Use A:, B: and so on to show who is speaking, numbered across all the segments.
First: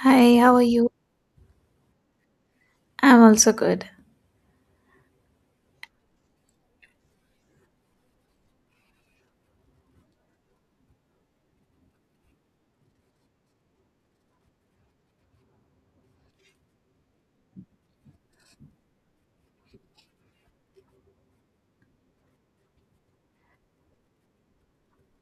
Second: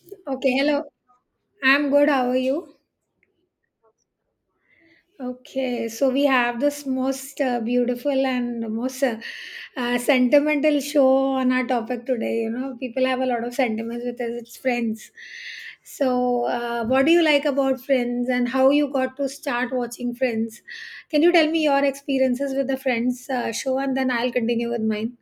A: Hi,
B: Okay,
A: how are
B: hello.
A: you?
B: I'm good. How are you?
A: I'm also good.
B: Okay, so we have this most beautiful and most sentimental show on our topic today. You know, people have a lot of sentiments with us. It's Friends. So, what do you like about Friends, and how you got to start watching Friends? Can you tell me your experiences with the Friends show, and then I'll continue with mine.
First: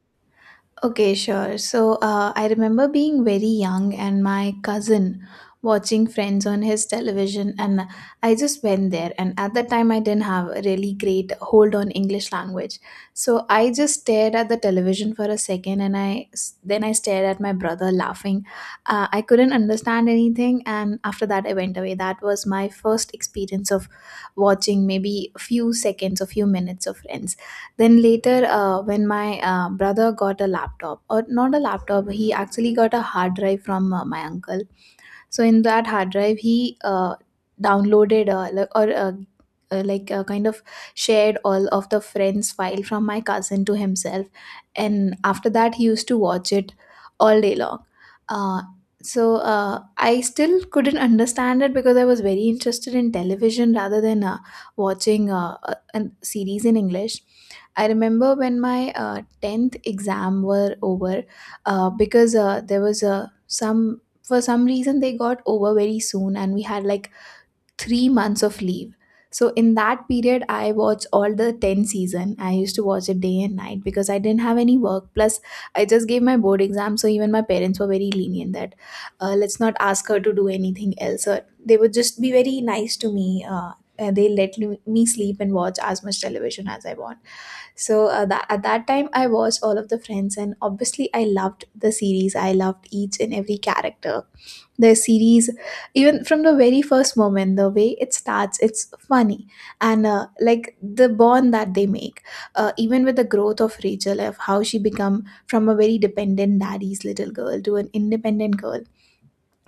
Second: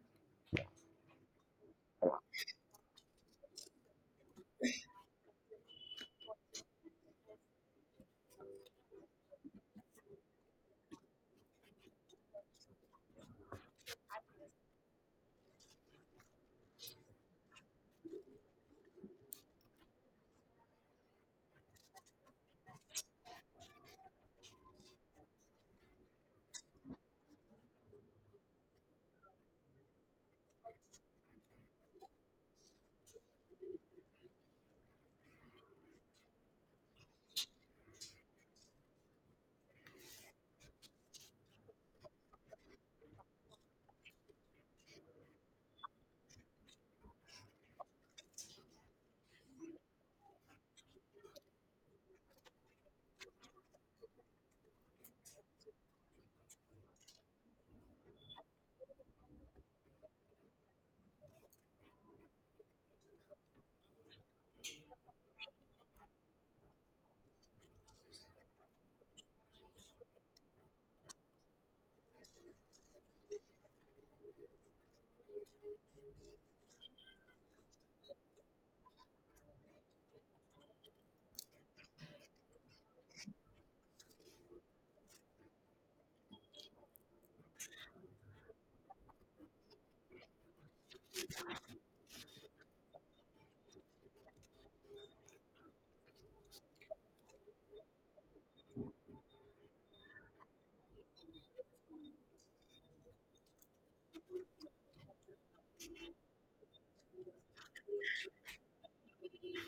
A: Okay, sure. So, I remember being very young and my cousin watching Friends on his television, and I just went there. And at that time, I didn't have a really great hold on English language, so I just stared at the television for a second, and I then I stared at my brother laughing. I couldn't understand anything, and after that, I went away. That was my first experience of watching maybe a few seconds, a few minutes of Friends. Then later, when my brother got a laptop, or not a laptop, he actually got a hard drive from my uncle. So in that hard drive he downloaded like- or like kind of shared all of the Friends file from my cousin to himself, and after that he used to watch it all day long. uh, so, I still couldn't understand it because I was very interested in television rather than watching a series in English. I remember when my 10th exam were over, because there was some for some reason they got over very soon, and we had like 3 months of leave. So in that period I watched all the 10 season. I used to watch it day and night because I didn't have any work, plus I just gave my board exam, so even my parents were very lenient that, let's not ask her to do anything else, or they would just be very nice to me. uh, and they let me sleep and watch as much television as I want. So at that time, I watched all of the Friends, and obviously, I loved the series. I loved each and every character, the series. Even from the very first moment, the way it starts, it's funny. And like the bond that they make, even with the growth of Rachel, of how she become from a very dependent daddy's little girl to an independent girl.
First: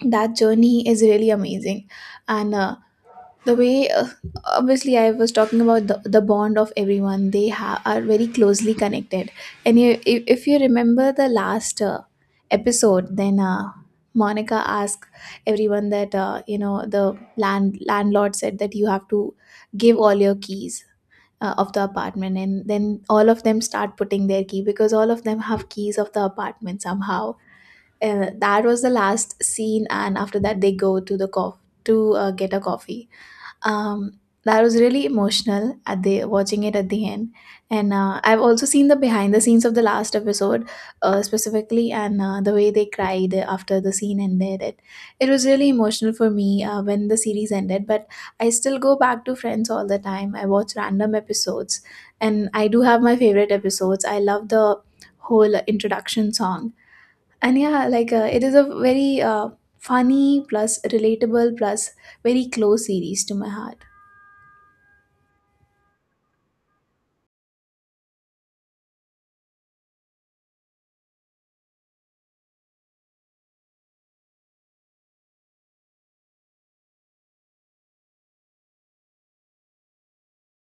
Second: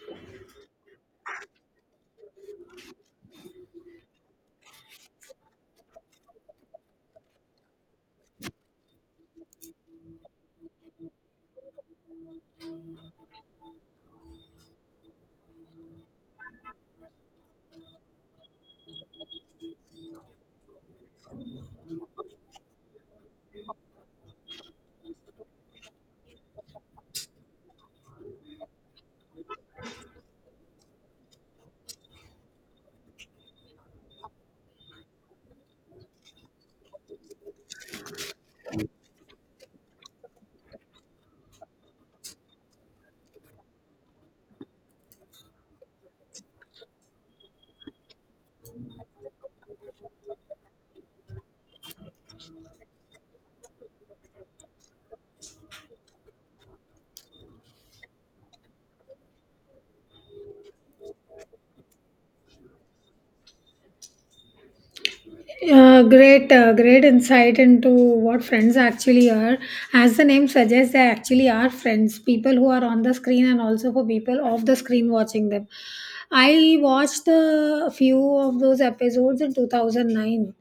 A: That journey is really amazing. And the way obviously I was talking about the bond of everyone. They are very closely connected. And you, if you remember the last episode, then Monica asked everyone that, the landlord said that you have to give all your keys of the apartment. And then all of them start putting their key, because all of them have keys of the apartment somehow. That was the last scene, and after that they go to the coffee to get a coffee. um that was really emotional, at the watching it at the end. And I've also seen the behind the scenes of the last episode specifically, and the way they cried after the scene ended, it was really emotional for me when the series ended. But I still go back to Friends all the time. I watch random episodes, and I do have my favorite episodes. I love the whole introduction song. And yeah, like it is a very funny plus relatable plus very close series to my heart.
B: Great, great insight into what friends actually are. As the name suggests, they actually are friends, people who are on the screen and also for people off the screen watching them. I watched a few of those episodes in 2009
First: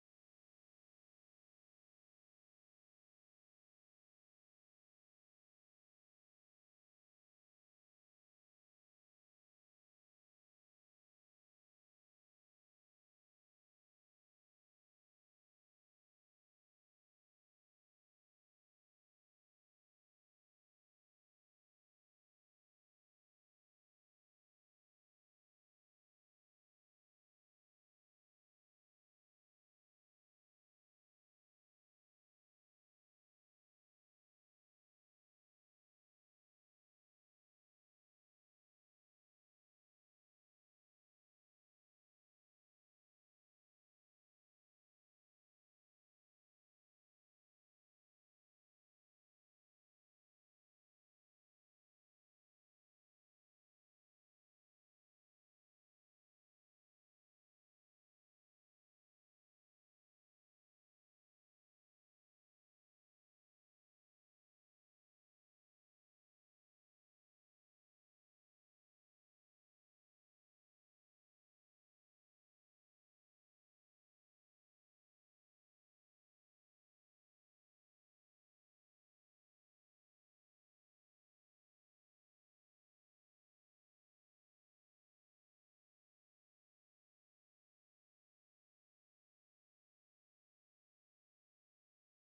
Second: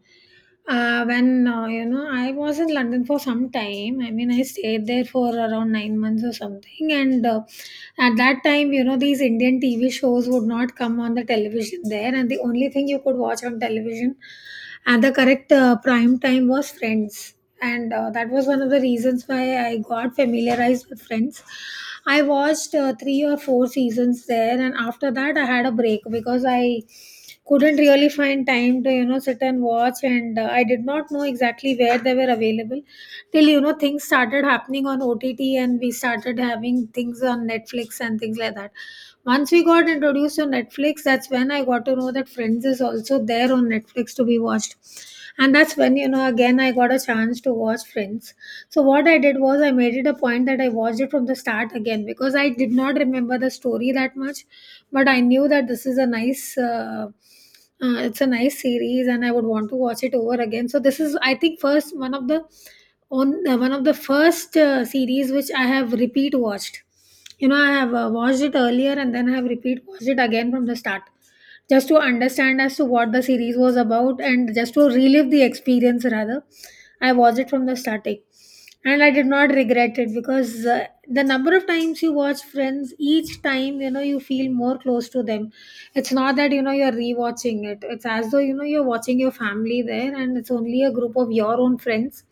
B: when you know, I was in London for some time. I mean, I stayed there for around 9 months or something. And at that time, you know, these Indian TV shows would not come on the television there, and the only thing you could watch on television at the correct prime time was Friends. And that was one of the reasons why I got familiarized with Friends. I watched three or four seasons there, and after that, I had a break because I couldn't really find time to, you know, sit and watch, and I did not know exactly where they were available till, you know, things started happening on OTT, and we started having things on Netflix and things like that. Once we got introduced to Netflix, that's when I got to know that Friends is also there on Netflix to be watched, and that's when, you know, again I got a chance to watch Friends. So what I did was I made it a point that I watched it from the start again because I did not remember the story that much, but I knew that this is a nice it's a nice series, and I would want to watch it over again. So this is, I think, first one of the, on one of the first series which I have repeat watched. You know, I have watched it earlier, and then I have repeat watched it again from the start just to understand as to what the series was about and just to relive the experience rather. I watched it from the starting, and I did not regret it because the number of times you watch Friends, each time, you know, you feel more close to them. It's not that, you know, you're rewatching it. It's as though, you know, you're watching your family there, and it's only a group of your own friends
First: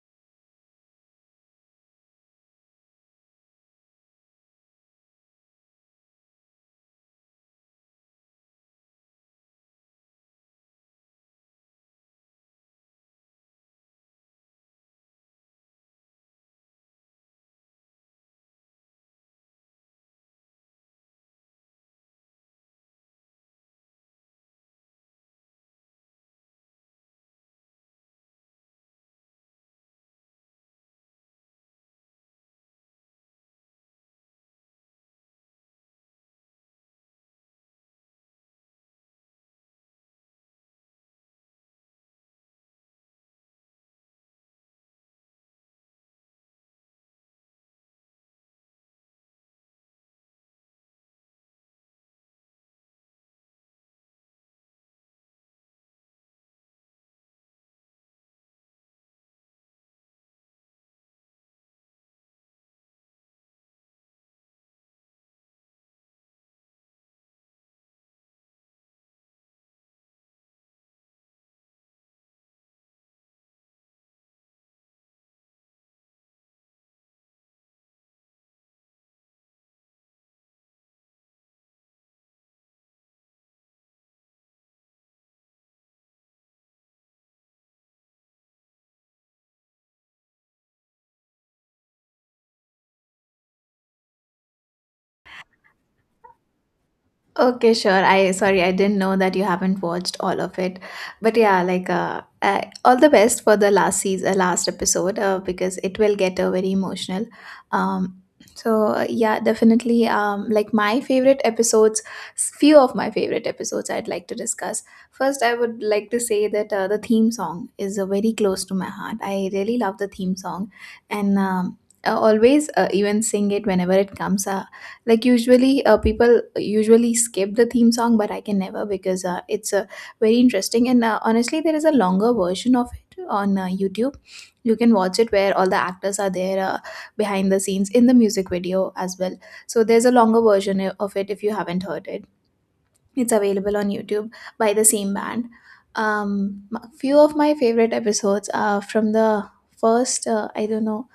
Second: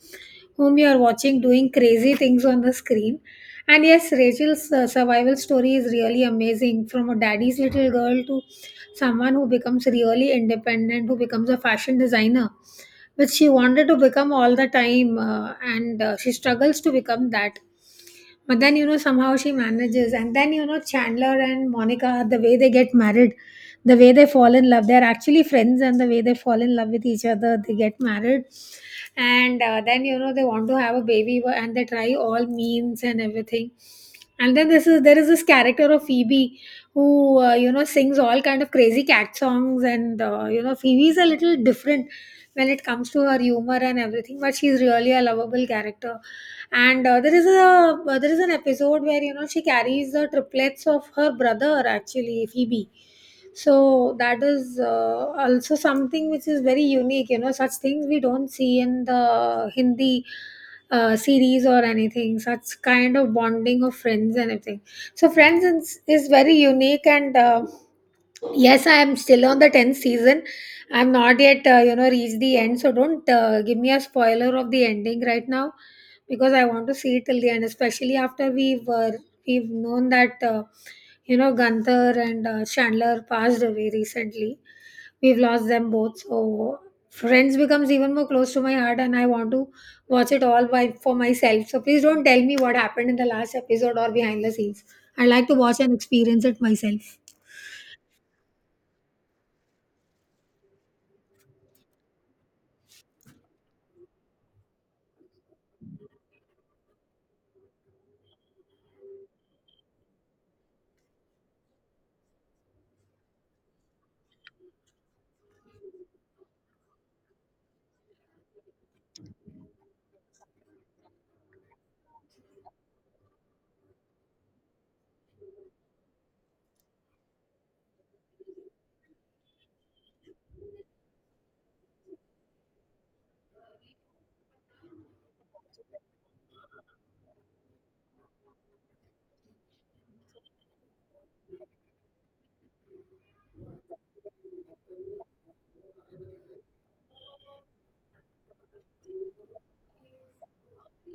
B: whom you are watching doing crazy things on the screen. And yes, Rachel's survival story is really amazing, from a daddy's little girl to someone who becomes really independent, who becomes a fashion designer, which she wanted to become all the time, and she struggles to become that. But then, you know, somehow she manages. And then, you know, Chandler and Monica, the way they get married, the way they fall in love, they're actually friends, and the way they fall in love with each other, they get married. And then, you know, they want to have a baby and they try all means and everything. And then this is, there is this character of Phoebe, who, you know, sings all kind of crazy cat songs, and, you know, Phoebe is a little different when it comes to her humor and everything, but she's really a lovable character. And there is an episode where, you know, she carries the triplets of her brother, actually Phoebe. So that is, also something which is very unique. You know, such things we don't see in the Hindi series or anything, such kind of bonding of friends and everything. So Friends is very unique, and yes, I am still on the 10th season. I'm not yet you know, reached the end, so don't give me a spoiler of the ending right now, because I want to see it till the end, especially after we've known that you know, Gunther and Chandler passed away recently. We've lost them both, so Friends becomes even more close to my heart, and I want to watch it all by for myself. So please don't tell me what happened in the last episode or behind the scenes. I like to watch and experience it myself.
A: Okay, sure. I sorry, I didn't know that you haven't watched all of it, but yeah, like all the best for the last season, last episode, because it will get very emotional. Um, so yeah, definitely. Like my favorite episodes, few of my favorite episodes, I'd like to discuss. First, I would like to say that the theme song is very close to my heart. I really love the theme song, and I always even sing it whenever it comes. Like usually people usually skip the theme song, but I can never, because it's very interesting. And honestly, there is a longer version of it on YouTube. You can watch it where all the actors are there behind the scenes in the music video as well. So there's a longer version of it, if you haven't heard it. It's available on YouTube by the same band. Few of my favorite episodes are from the first, I don't know,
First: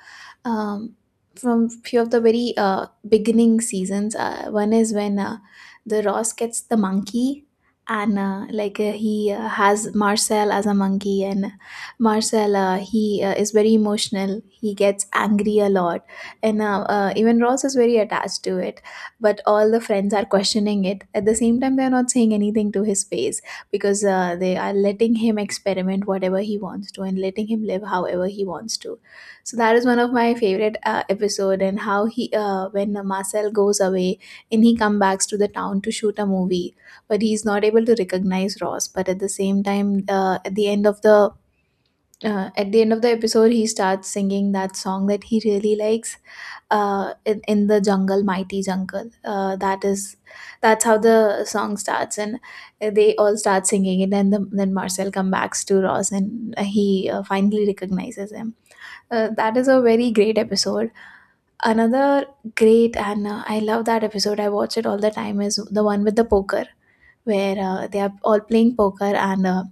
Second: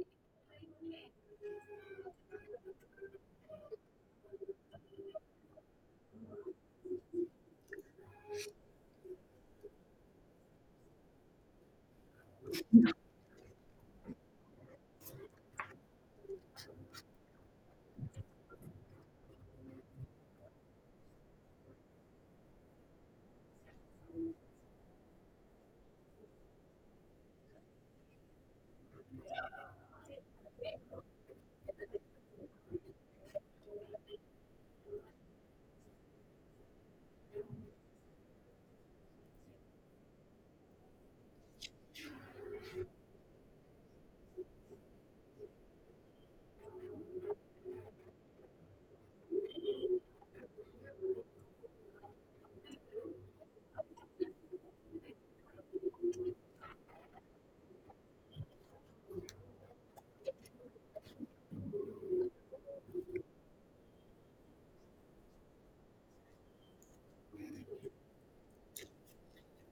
A: um, from few of the very beginning seasons. One is when the Ross gets the monkey, and like he has Marcel as a monkey, and Marcel he is very emotional. He gets angry a lot, and even Ross is very attached to it. But all the friends are questioning it. At the same time, they are not saying anything to his face, because they are letting him experiment whatever he wants to, and letting him live however he wants to. So that is one of my favorite episode. And how he when Marcel goes away and he comes back to the town to shoot a movie, but he's not able to recognize Ross. But at the same time, at the end of the episode, he starts singing that song that he really likes, in the jungle, mighty jungle. That's how the song starts, and they all start singing it, and then Marcel comes back to Ross, and he finally recognizes him. That is a very great episode. Another great, and I love that episode. I watch it all the time. Is the one with the poker, where they are all playing poker, and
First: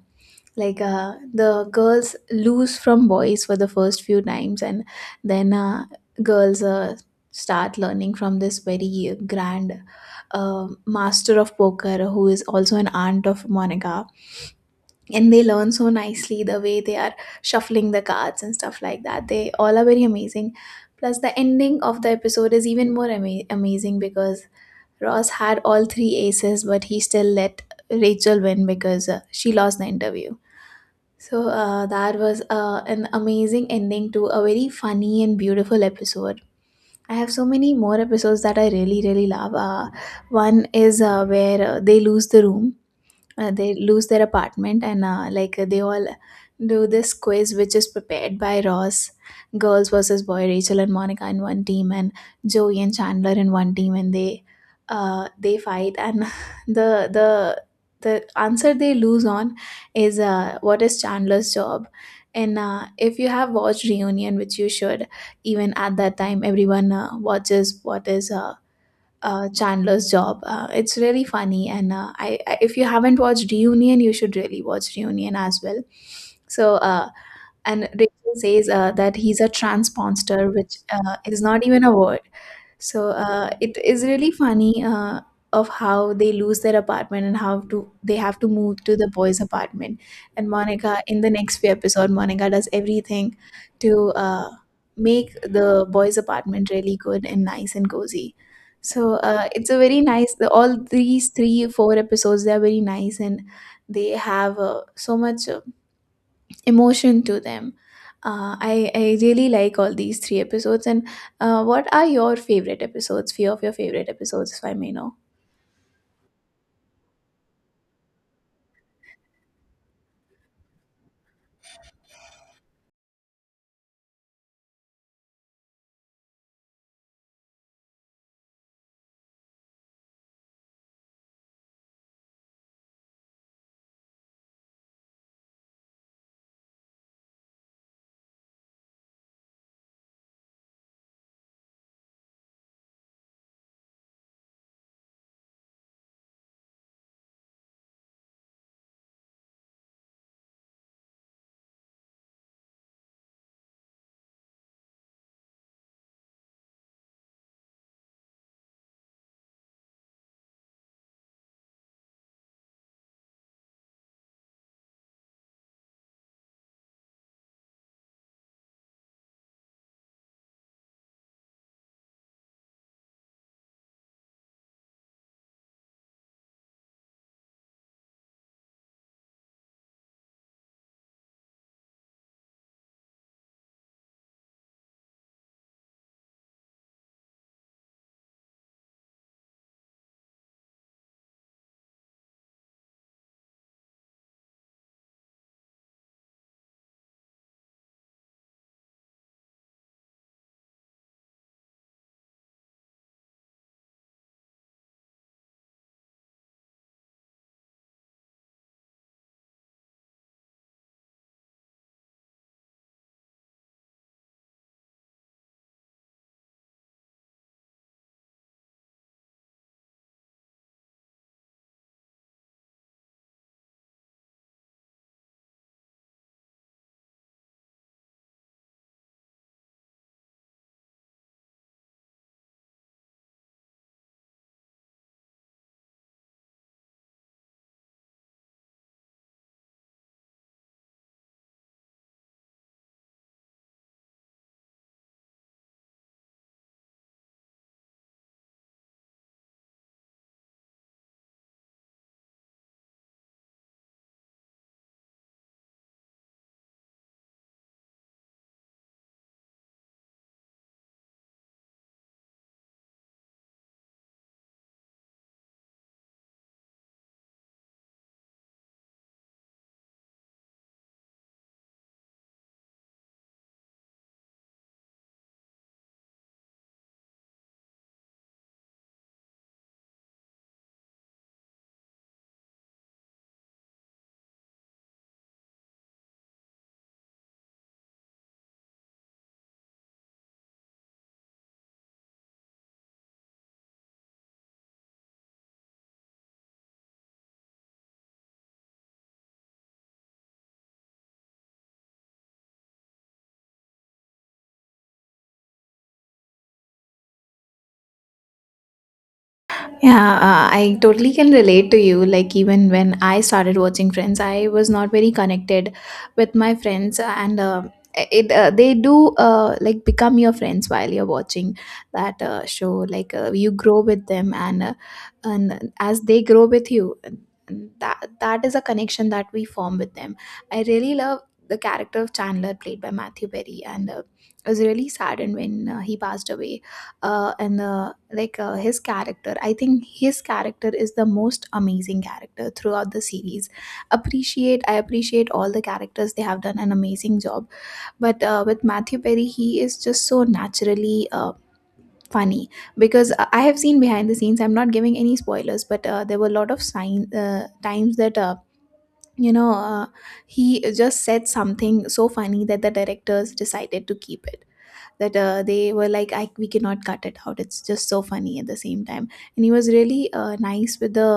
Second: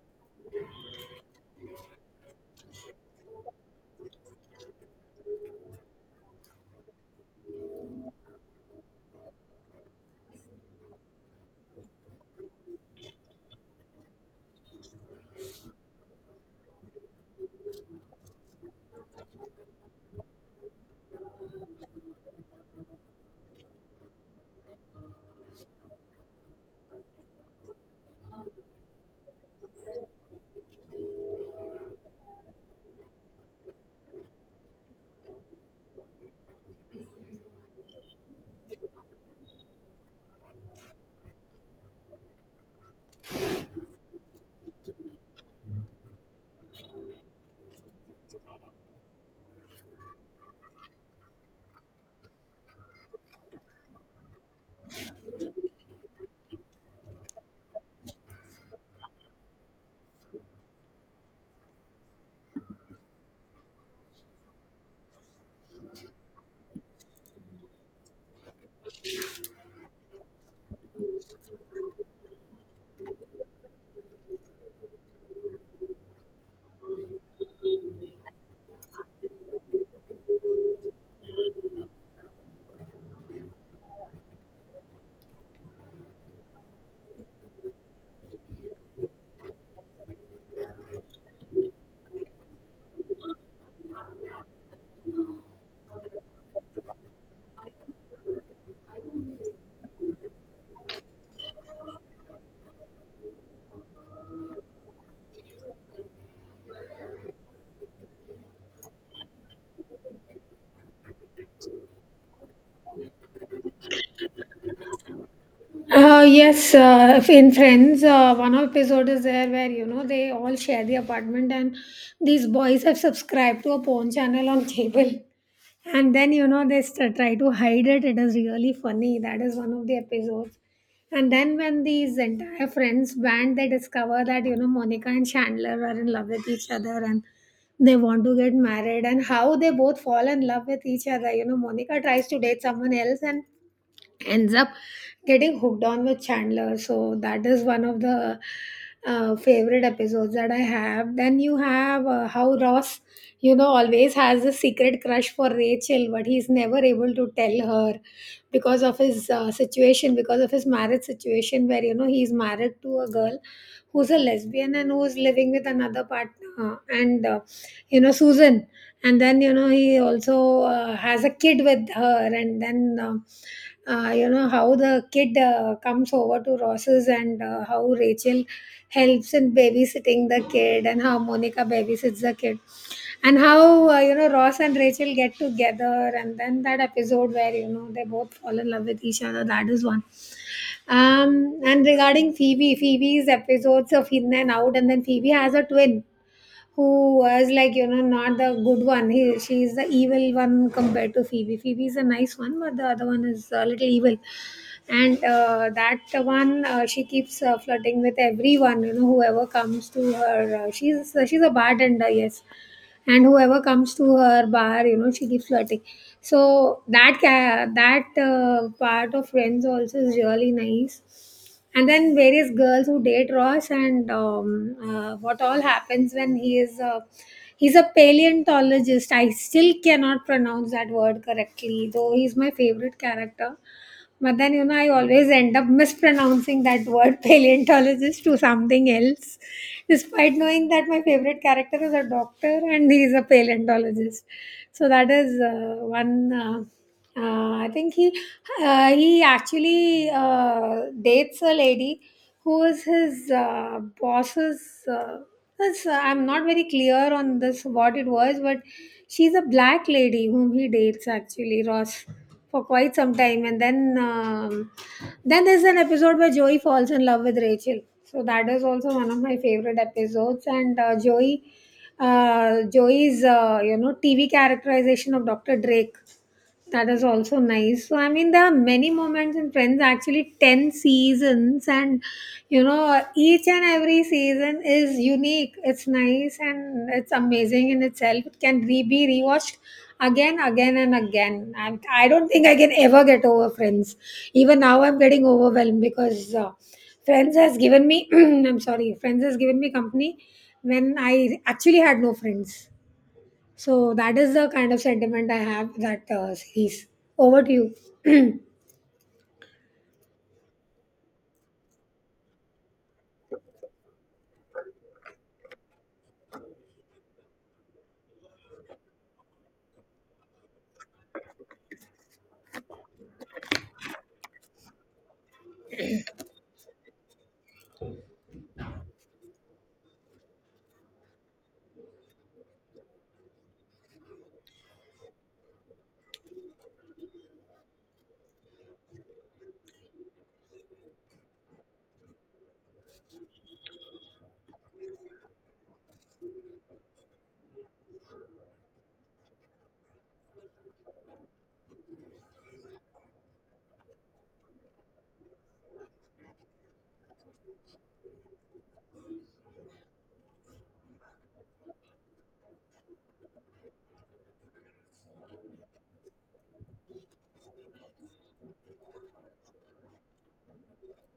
A: like the girls lose from boys for the first few times, and then girls start learning from this very grand master of poker, who is also an aunt of Monica. And they learn so nicely, the way they are shuffling the cards and stuff like that, they all are very amazing. Plus the ending of the episode is even more amazing, because Ross had all three aces, but he still let Rachel win because she lost the interview. So that was an amazing ending to a very funny and beautiful episode. I have so many more episodes that I really really love. One is where they lose the room, they lose their apartment, and like they all do this quiz which is prepared by Ross. Girls versus boy, Rachel and Monica in one team, and Joey and Chandler in one team, and they fight. And the the answer they lose on is what is Chandler's job. And if you have watched Reunion, which you should, even at that time everyone watches what is Chandler's job. It's really funny, and I if you haven't watched Reunion, you should really watch Reunion as well. So, and Rachel says that he's a transponster, which is not even a word. So it is really funny of how they lose their apartment and how to they have to move to the boys' apartment. And Monica, in the next few episode, Monica does everything to make the boys' apartment really good and nice and cozy. So it's a very nice. The, all these three, four episodes, they are very nice, and they have so much emotion to them. I really like all these three episodes. And what are your favorite episodes? Few of your favorite episodes, if I may know.
B: Yes, if in Friends, one episode is there where, you know, they all share the apartment, and these boys have subscribed to a porn channel on cable, and then, you know, they try to hide it. It is really funny. That is one of the episodes. And then when these entire friends band, they discover that, you know, Monica and Chandler are in love with each other, and they want to get married, and how they both fall in love with each other. You know, Monica tries to date someone else, and ends up getting hooked on with Chandler. So that is one of the favorite episodes that I have. Then you have how Ross, you know, always has a secret crush for Rachel, but he's never able to tell her because of his situation, because of his marriage situation, where, you know, he's married to a girl who's a lesbian and who's living with another partner, and you know, Susan. And then, you know, he also has a kid with her, and then you know, how the kid comes over to Ross's, and how Rachel helps in babysitting the kid, and how Monica babysits the kid, and how, you know, Ross and Rachel get together, and then that episode where, you know, they both fall in love with each other, that is one. And regarding Phoebe, Phoebe's episodes of in and out, and then Phoebe has a twin who was, like, you know, not the good one. He, she is the evil one compared to Phoebe. Phoebe is a nice one, but the other one is a little evil. And that one, she keeps flirting with everyone, you know, whoever comes to her. She's a bartender, yes, and whoever comes to her bar, you know, she keeps flirting. So that that part of Friends also is really nice. And then various girls who date Ross, and what all happens when he's a paleontologist. I still cannot pronounce that word correctly, though he's my favorite character. But then, you know, I always end up mispronouncing that word paleontologist to something else, despite knowing that my favorite character is a doctor and he's a paleontologist. So that is one. I think he actually dates a lady who is his boss's. Uh, this- I'm not very clear on this what it was, but she's a black lady whom he dates, actually Ross, for quite some time, and then, then there's an episode where Joey falls in love with Rachel. So that is also one of my favorite episodes, and Joey's you know, TV characterization of Dr. Drake, that is also nice. So, I mean, there are many moments in Friends, actually 10 seasons, and you know, each and every season is unique. It's nice and it's amazing in itself. It can be rewatched again, again, and again. I don't think I can ever get over Friends. Even now, I'm getting overwhelmed because Friends has given me, I'm sorry, Friends has given me company when I actually had no friends. So that is the kind of sentiment I have with that series. Over to you.
A: Yeah, I totally can relate to you. Like, even when I started watching Friends, I was not very connected with my friends. And it they do like become your friends while you're watching that show. Like, you grow with them, and as they grow with you, and that is a connection that we form with them. I really love the character of Chandler played by Matthew Perry, and I was really saddened when he passed away and like his character. I think his character is the most amazing character throughout the series appreciate I appreciate all the characters. They have done an amazing job, but with Matthew Perry he is just so naturally funny because I have seen behind the scenes. I'm not giving any spoilers, but there were a lot of sign times that you know uh, he just said something so funny that the directors decided to keep it, that they were like, we cannot cut it out, it's just so funny at the same time. And he was really nice with the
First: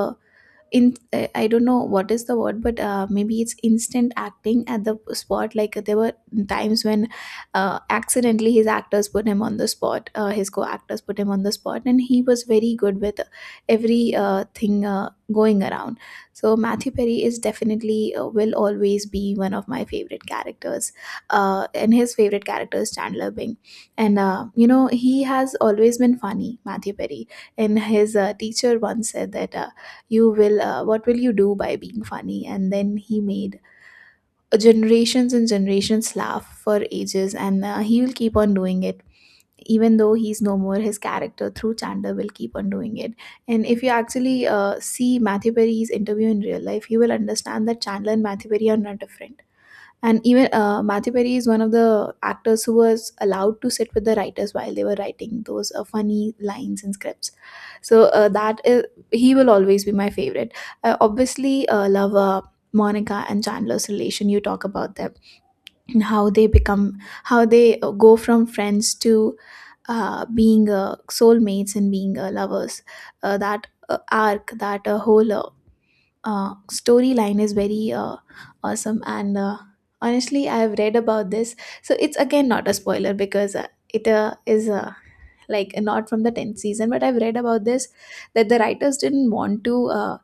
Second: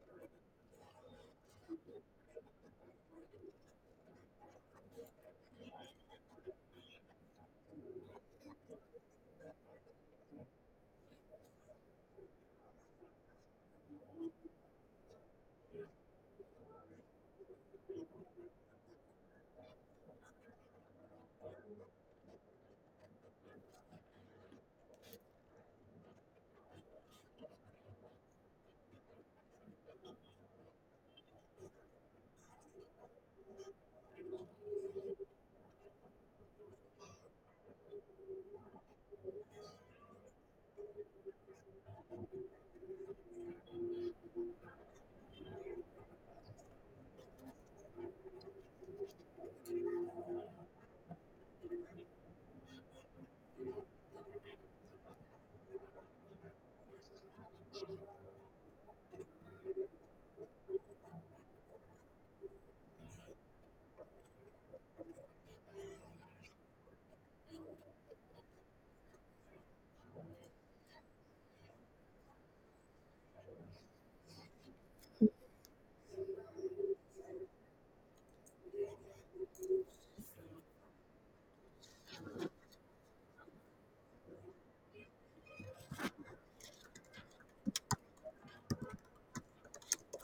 A: in I don't know what is the word, but maybe it's instant acting at the spot. Like, there were times when accidentally his co-actors put him on the spot, and he was very good with every thing going around. So Matthew Perry is definitely will always be one of my favorite characters, and his favorite character is Chandler Bing. And you know, he has always been funny, Matthew Perry. And his teacher once said that you will what will you do by being funny, and then he made generations and generations laugh for ages, and he will keep on doing it. Even though he's no more, his character through Chandler will keep on doing it. And if you actually see Matthew Perry's interview in real life, you will understand that Chandler and Matthew Perry are not different. And even Matthew Perry is one of the actors who was allowed to sit with the writers while they were writing those funny lines and scripts. So that is, he will always be my favorite. I obviously love Monica and Chandler's relation. You talk about them, and how they become, how they go from friends to being soulmates and being lovers. That arc, that whole storyline is very awesome, and honestly I have read about this, so it's again not a spoiler because it is like not from the 10th season, but I've read about this, that the writers didn't want to uh,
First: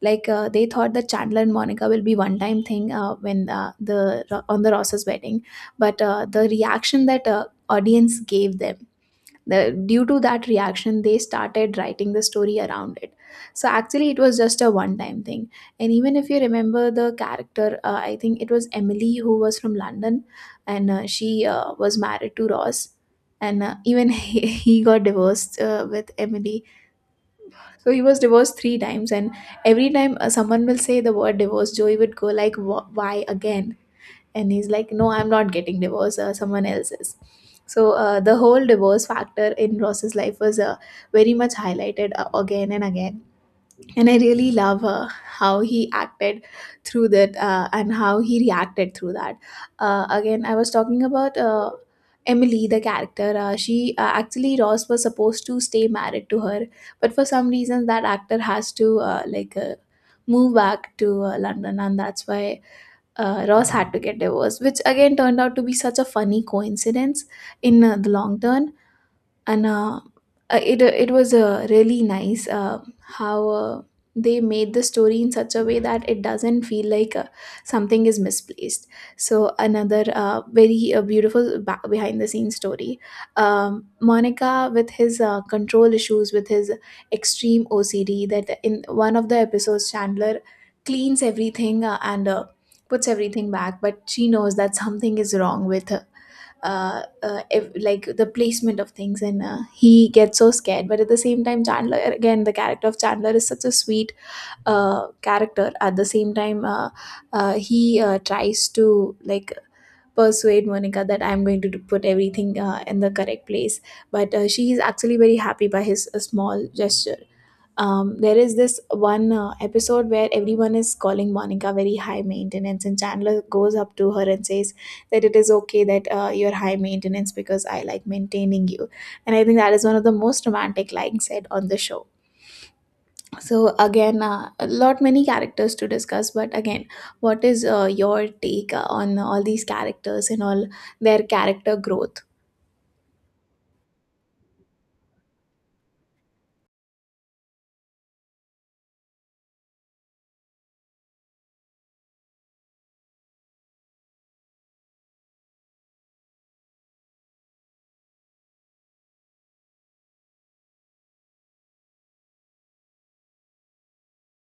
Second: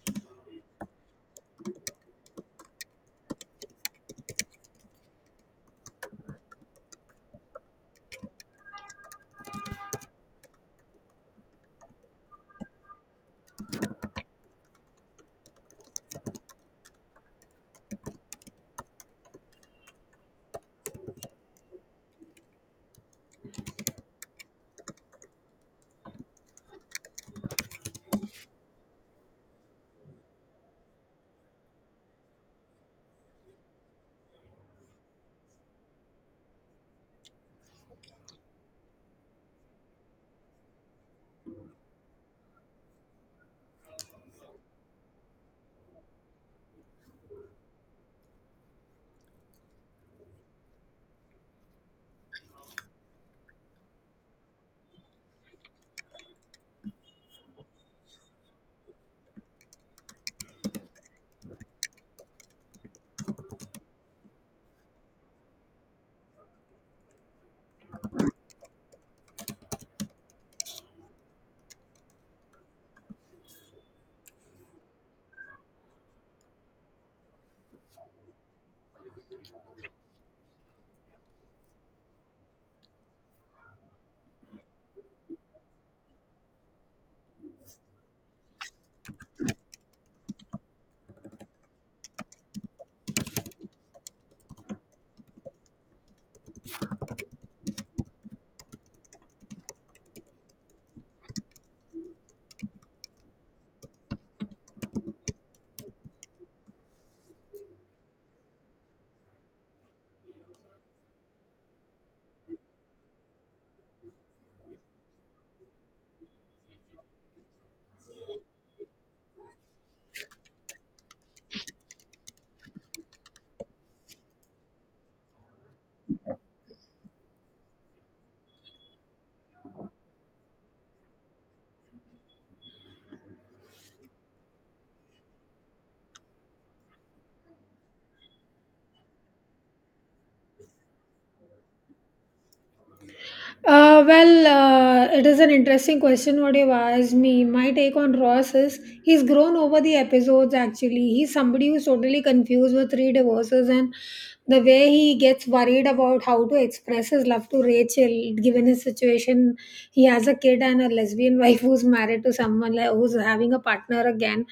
A: like uh, they thought that Chandler and Monica will be one time thing when the on the Ross's wedding. But the reaction that audience gave them, due to that reaction they started writing the story around it. So actually it was just a one time thing. And even if you remember the character, I think it was Emily who was from London, and she was married to Ross, and even he got divorced with Emily. So he was divorced three times, and every time someone will say the word divorce, Joey would go like, "Wh- why again?" And he's like, no, I'm not getting divorced, someone else is. So the whole divorce factor in Ross's life was very much highlighted again and again. And I really love how he acted through that, and how he reacted through that. Again, I was talking about Emily, the character. She actually, Ross was supposed to stay married to her, but for some reason that actor has to move back to London, and that's why Ross had to get divorced, which again turned out to be such a funny coincidence in the long term. And it was really nice how they made the story in such a way that it doesn't feel like something is misplaced. So another very beautiful behind the scenes story. Monica with his control issues, with his extreme OCD, that in one of the episodes Chandler cleans everything and puts everything back, but she knows that something is wrong with like the placement of things, and he gets so scared. But at the same time Chandler, again the character of Chandler is such a sweet character. At the same time he tries to like persuade Monica that I'm going to put everything in the correct place, but she is actually very happy by his small gesture. Um, there is this one episode where everyone is calling Monica very high maintenance, and Chandler goes up to her and says that it is okay that you're high maintenance because I like maintaining you. And I think that is one of the most romantic lines said on the show. So again, a lot many characters to discuss, but again, what is your take on all these characters and all their character growth?
B: Well, it is an interesting question what you've asked me. My take on Ross is he's grown over the episodes actually. He's somebody who's totally confused with three divorces and the way he gets worried about how to express his love to Rachel. Given his situation, he has a kid and a lesbian wife who's married to someone, like, who's having a partner again.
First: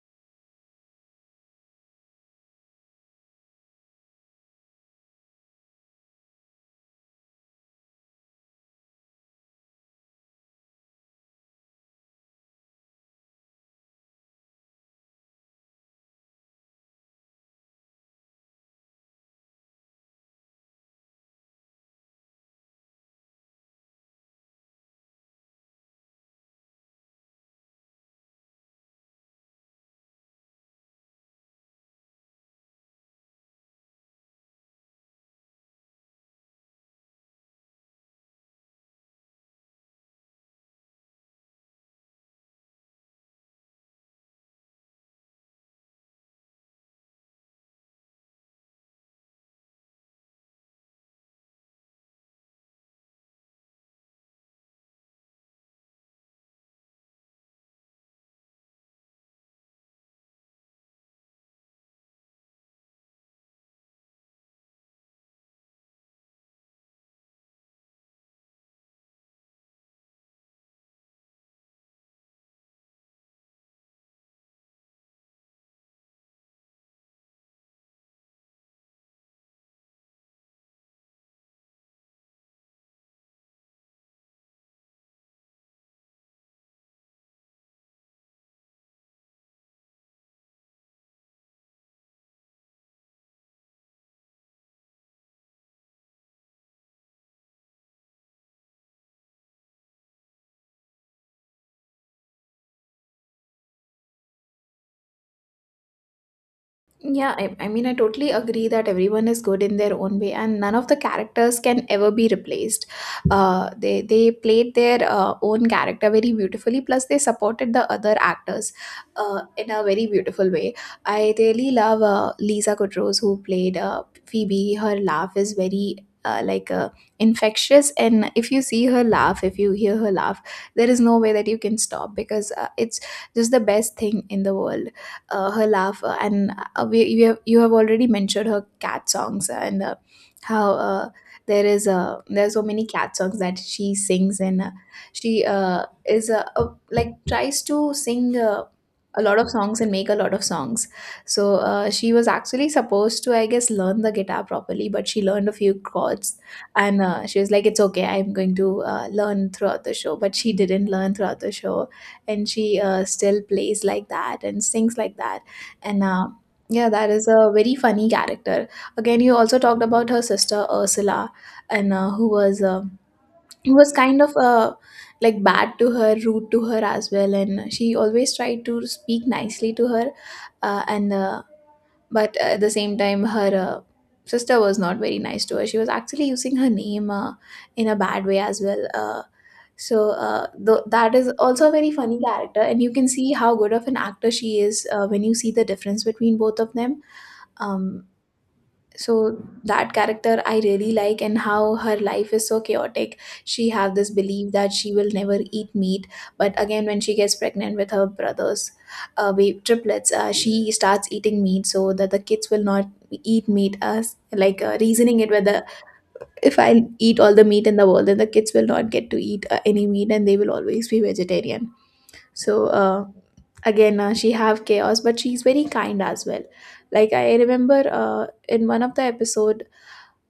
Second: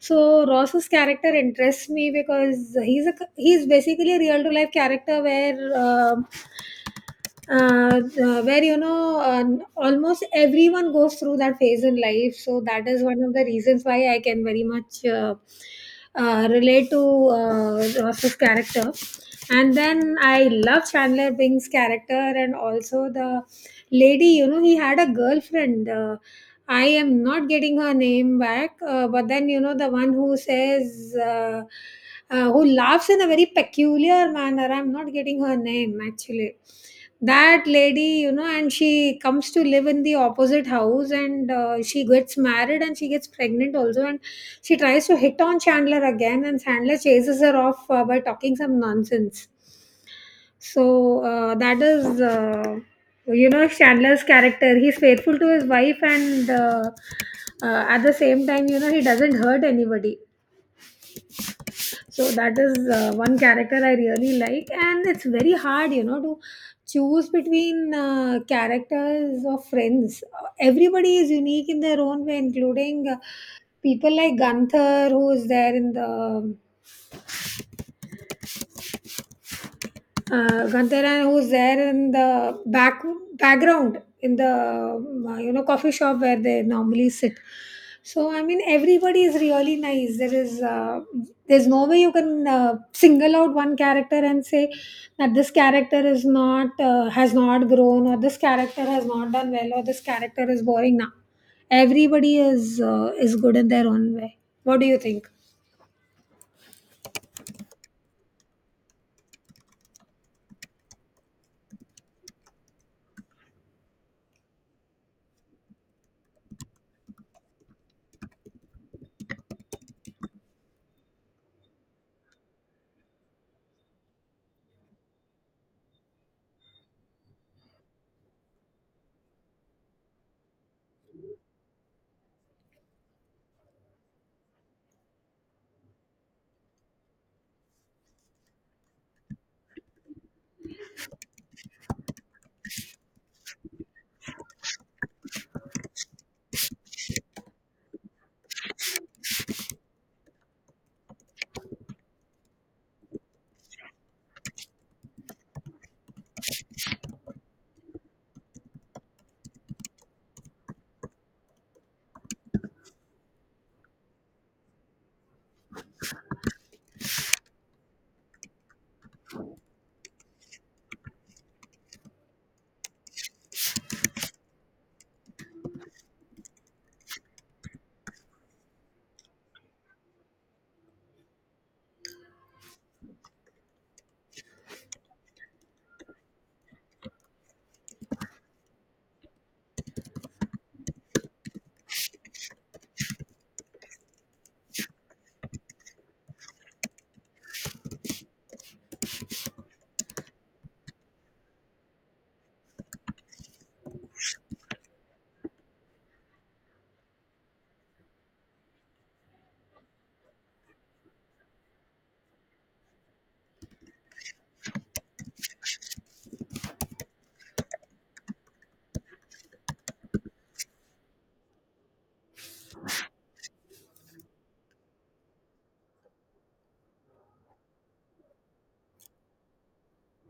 B: So Ross's character interests me because he's basically a real to life character where. um where almost everyone goes through that phase in life, so that is one of the reasons why I can very much relate to Ross's character. And then I love Chandler Bing's character, and also the lady, you know, he had a girlfriend, I am not getting her name back, but then, you know, the one who says who laughs in a very peculiar manner, I'm not getting her name actually, that lady, you know, and she comes to live in the opposite house, and she gets married and she gets pregnant also, and she tries to hit on Chandler again, and Chandler chases her off by talking some nonsense. So that is You know, Chandler's character, he's faithful to his wife, and at the same time, you know, he doesn't hurt anybody. So that is one character I really like, and it's very hard, you know, to choose between characters of Friends. Everybody is unique in their own way, including people like Gunther, who is there in the Gandharan, who's there in the background in the you know, coffee shop where they normally sit. So I mean, everybody is really nice. There is there's no way you can single out one character and say that this character is not has not grown, or this character has not done well, or this character is boring now. Everybody is good in their own way. What do you think?
A: Yeah, I mean, I totally agree that everyone is good in their own way, and none of the characters can ever be replaced. They played their own character very beautifully. Plus, they supported the other actors in a very beautiful way. I really love Lisa Kudrow's who played Phoebe. Her laugh is very uh, like uh, infectious, and if you see her laugh, if you hear her laugh, there is no way that you can stop because it's just the best thing in the world, her laugh, and you have already mentioned her cat songs, and how there is there are so many cat songs that she sings. And she is like tries to sing a lot of songs and make a lot of songs. So she was actually supposed to, I guess, learn the guitar properly, but she learned a few chords. And she was like, it's okay, I'm going to learn throughout the show, but she didn't learn throughout the show. And she still plays like that and sings like that. And Yeah, that is a very funny character. Again, you also talked about her sister ursula and who was kind of like bad to her, rude to her as well, and she always tried to speak nicely to her and but at the same time her sister was not very nice to her. She was actually using her name in a bad way as well. So that is also a very funny character, and you can see how good of an actor she is when you see the difference between both of them. um, so that character I really like, and how her life is so chaotic. She have this belief that she will never eat meat, but again when she gets pregnant with her brothers we triplets, she starts eating meat so that the kids will not eat meat. As like reasoning it, whether if I eat all the meat in the world, then the kids will not get to eat any meat, and they will always be vegetarian. So again, she have chaos, but she's very kind as well. Like, I remember in one of the episode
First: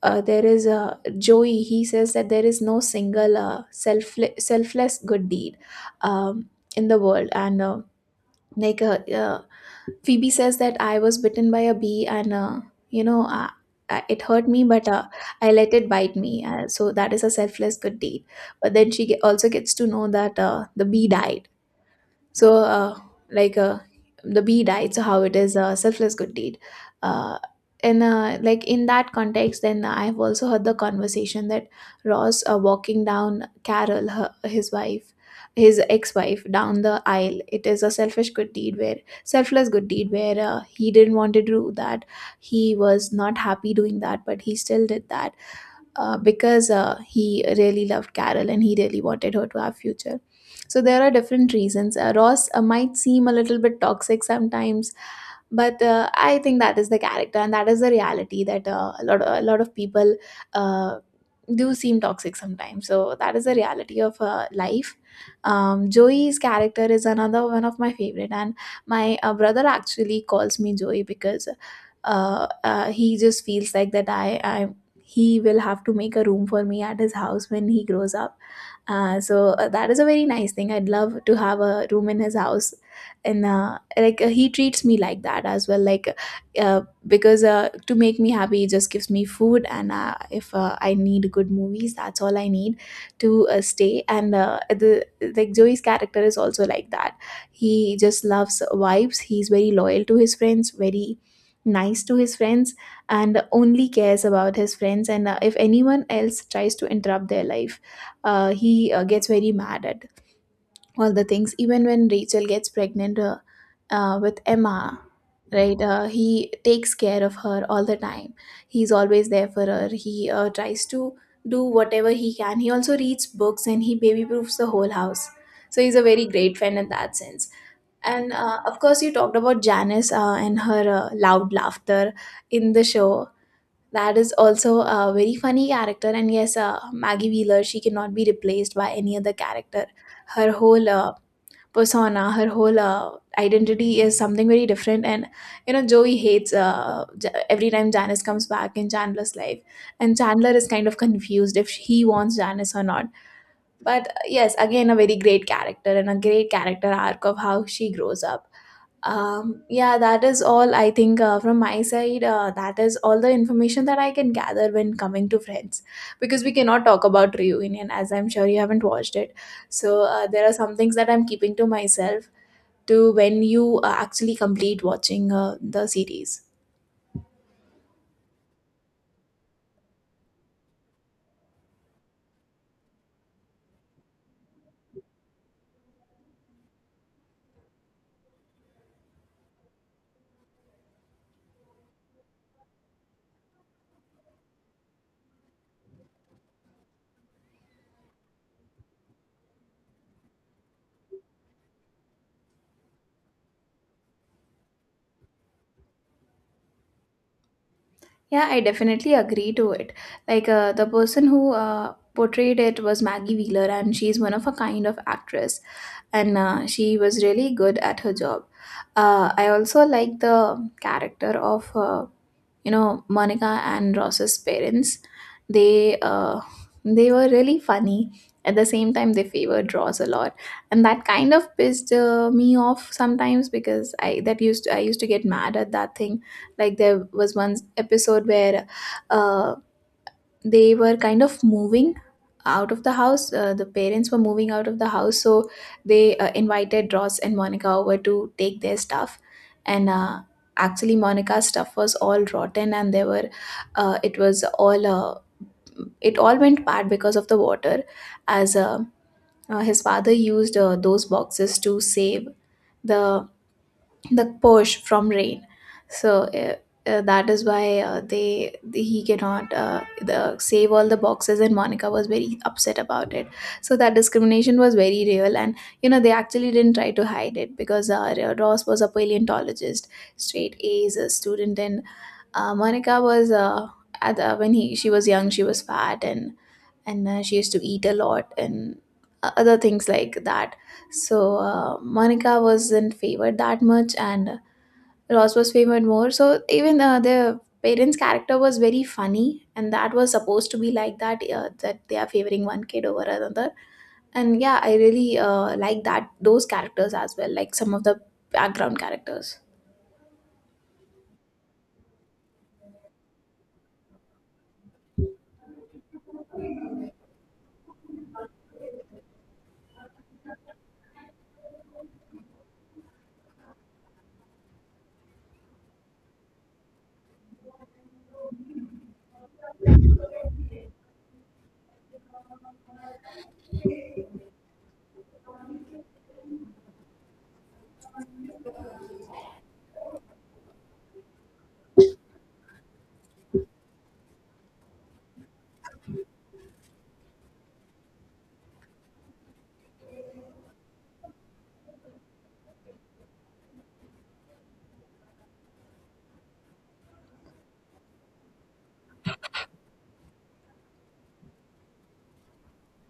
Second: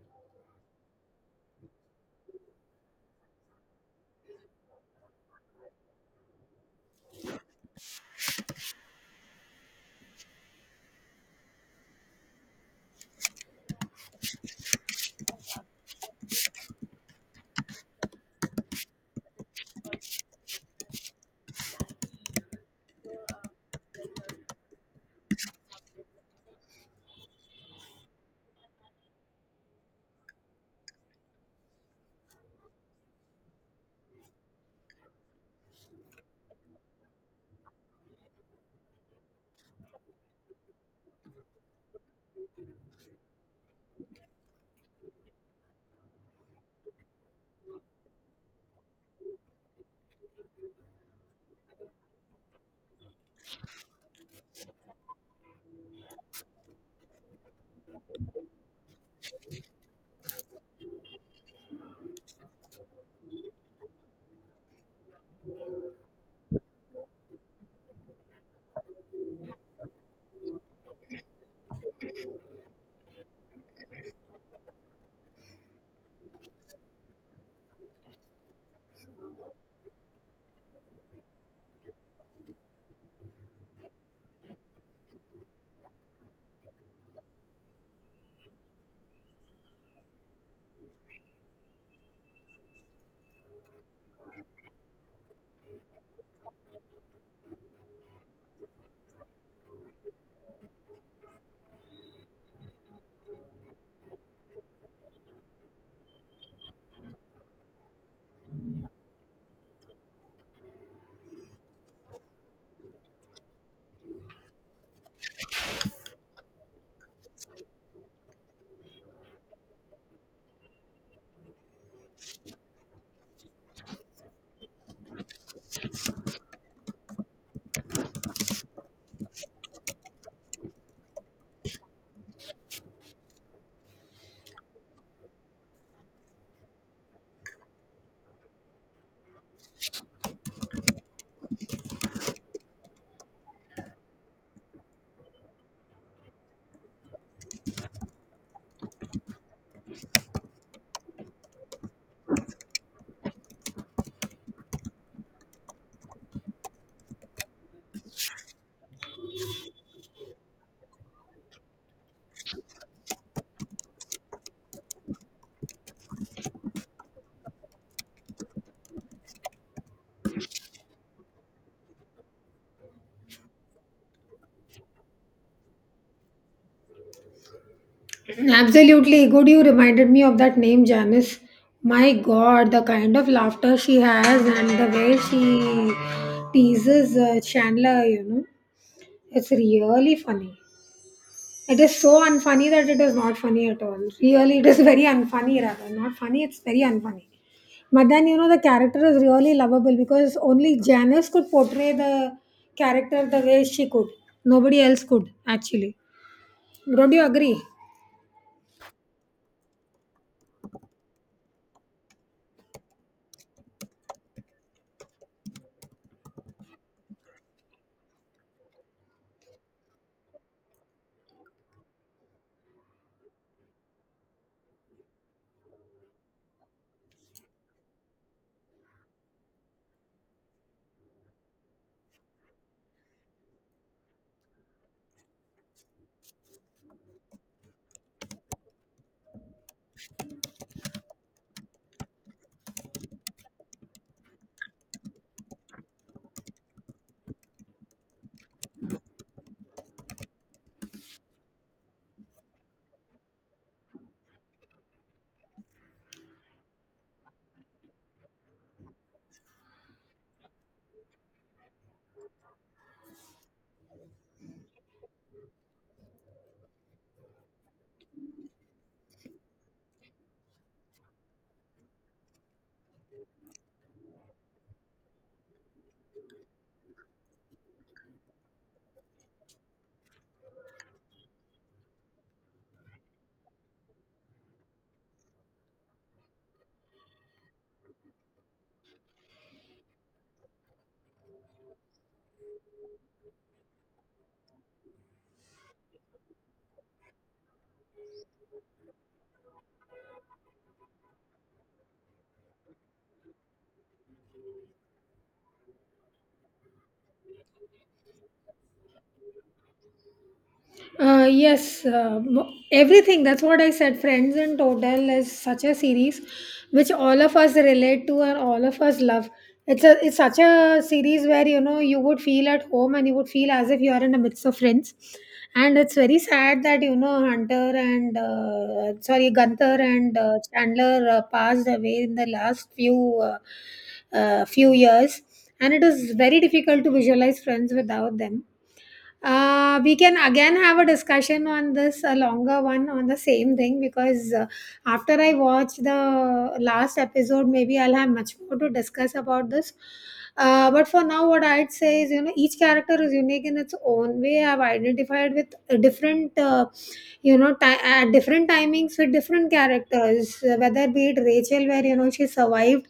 A: uh, there is a Joey. He says that there is no single selfless good deed um, in the world. And like uh, uh, Phoebe says that I was bitten by a bee, and you know. It hurt me, but I let it bite me. So that is a selfless good deed. But then she also gets to know that the bee died. So like uh, the bee died, so how it is a selfless good deed? Uh, and Like, in that context, then I've also heard the conversation that Ross walking down Carol his wife, his ex-wife, down the aisle, it is a selfish good deed where selfless good deed, where he didn't want to do that. He was not happy doing that, but he still did that, because he really loved Carol and he really wanted her to have future. So there are different reasons. Ross might seem a little bit toxic sometimes, but I think that is the character, and that is the reality that a lot of people uh, do seem toxic sometimes. So that is the reality of life. Joey's character is another one of my favorite, and my brother actually calls me Joey because he just feels like that I I'm he will have to make a room for me at his house when he grows up. So that is a very nice thing. I'd love to have a room in his house, and he treats me like that as well. Like, because to make me happy, he just gives me food, and if I need good movies, that's all I need to stay. And the like Joey's character is also like that. He just loves vibes. He's very loyal to his friends. Very nice to his friends and only cares about his friends, and if anyone else tries to interrupt their life, he gets very mad at all the things. Even when rachel gets pregnant with emma, right he takes care of her all the time. He's always there for her. He tries to do whatever he can. He also reads books and he baby proofs the whole house, so he's a very great friend in that sense. And of course, you talked about janice and her loud laughter in the show. That is also a very funny character, and yes, maggie wheeler, she cannot be replaced by any other character. Her whole persona, her whole identity is something very different. And you know, joey hates every time janice comes back in chandler's life, and chandler is kind of confused if he wants janice or not. But yes, again, a very great character and a great character arc of how she grows up. Yeah, that is all I think from my side. That is all the information that I can gather when coming to Friends, because we cannot talk about Reunion, as I'm sure you haven't watched it. So, there are some things that I'm keeping to myself to when you actually complete watching the series.
B: Absolutely. Good, you reminded me of that name, Janice. My God, the kind of laughter she has, and the way she teases Chandler, you know, it's really funny. It is so unfunny that it is not funny at all. Really, it is very unfunny rather. Not funny, it's very unfunny. But then, you know, the character is really lovable, because only Janice could portray the character the way she could. Nobody else could, actually. Don't you agree?
A: Yeah, I definitely agree to it. The person who portrayed it was Maggie Wheeler, and she's one of a kind of actress, and she was really good at her job. I also like the character of you know, Monica and Ross's parents. They uh, they were really funny. At the same time, they favored Ross a lot, and that kind of pissed me off sometimes, because I used to get mad at that thing. Like, there was one episode where uh, they were kind of moving out of the house. The parents were moving out of the house, so they invited Ross and Monica over to take their stuff. And Actually, Monica's stuff was all rotten, and there were, it was all, it all went bad because of the water, as his father used those boxes to save the the push from rain. So that is why they he cannot the, save all the boxes, and monica was very upset about it. So that discrimination was very real, and you know, they actually didn't try to hide it, because ross was a paleontologist, straight a's a student, and monica was at, when he she was young, she was fat, and she used to eat a lot, and other things like that. So monica wasn't favored that much, and Ross was favored more. So even the parents' character was very funny, and that was supposed to be like that, that they are favoring one kid over another. And yeah, I really like that, those characters as well, like some of the background characters.
B: Yes, everything. That's what I said. Friends in total is such a series which all of us relate to and all of us love. It's such a series where, you know, you would feel at home, and you would feel as if you are in the midst of Friends. And it's very sad that, you know, Hunter and sorry Gunther and Chandler passed away in the last few years, and it is very difficult to visualize Friends without them. We can again have a discussion on this, a longer one on the same thing, because after I watch the last episode, maybe I'll have much more to discuss about this. But for now, what I'd say is, you know, each character is unique in its own way. I've identified with a different, you know, ti at different timings with different characters, whether be it Rachel, where, you know, she survived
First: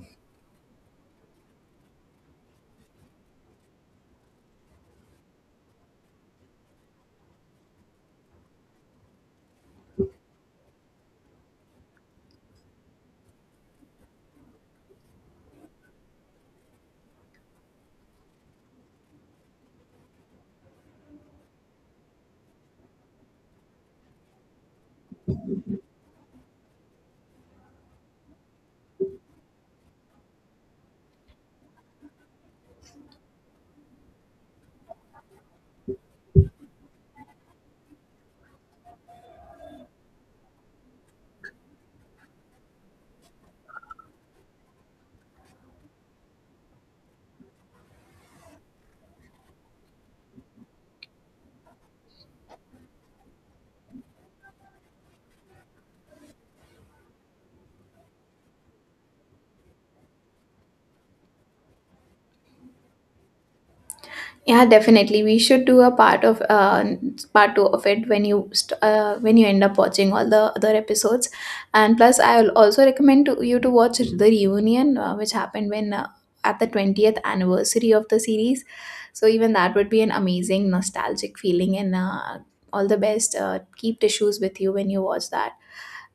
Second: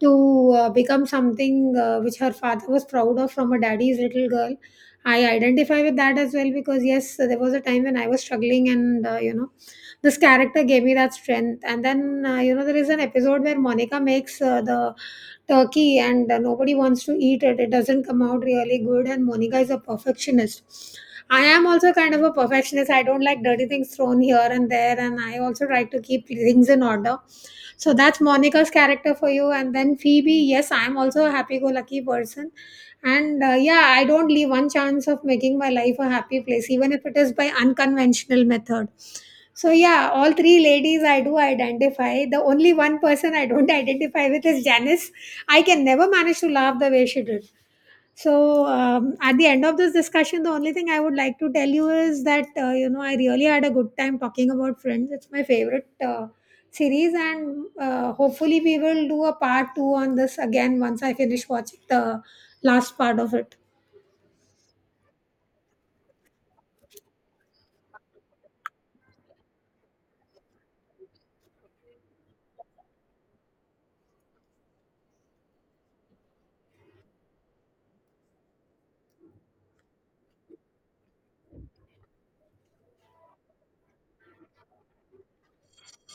B: to become something which her father was proud of, from a daddy's little girl. I identify with that as well, because yes, there was a time when I was struggling, and you know, this character gave me that strength. And then you know, there is an episode where Monica makes the turkey, and nobody wants to eat it. It doesn't come out really good, and Monica is a perfectionist. I am also kind of a perfectionist. I don't like dirty things thrown here and there, and I also try to keep things in order. So that's Monica's character for you. And then Phoebe, yes, I'm also a happy go lucky person, and yeah, I don't leave one chance of making my life a happy place, even if it is by unconventional method. So yeah, all three ladies I do identify. The only one person I don't identify with is Janice. I can never manage to laugh the way she did. So at the end of this discussion, the only thing I would like to tell you is that you know, I really had a good time talking about Friends. It's my favorite series, and hopefully we will do a part two on this again once I finish watching the last part of it.
A: Yeah, definitely. We should do a part two of it when you when you end up watching all the other episodes. And plus, I will also recommend to you to watch the reunion, which happened when at the 20th anniversary of the series. So even that would be an amazing nostalgic feeling. And All the best. Keep tissues with you when you watch that.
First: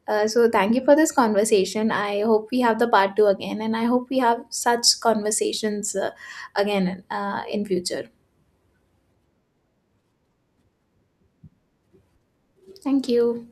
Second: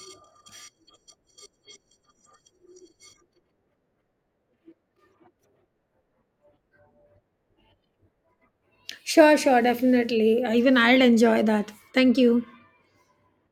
A: So, thank you for this conversation. I hope we have the part two again, and I hope we have such conversations again in future.
B: Sure, sure, definitely. Even I'll enjoy that. Thank you.
A: Thank you.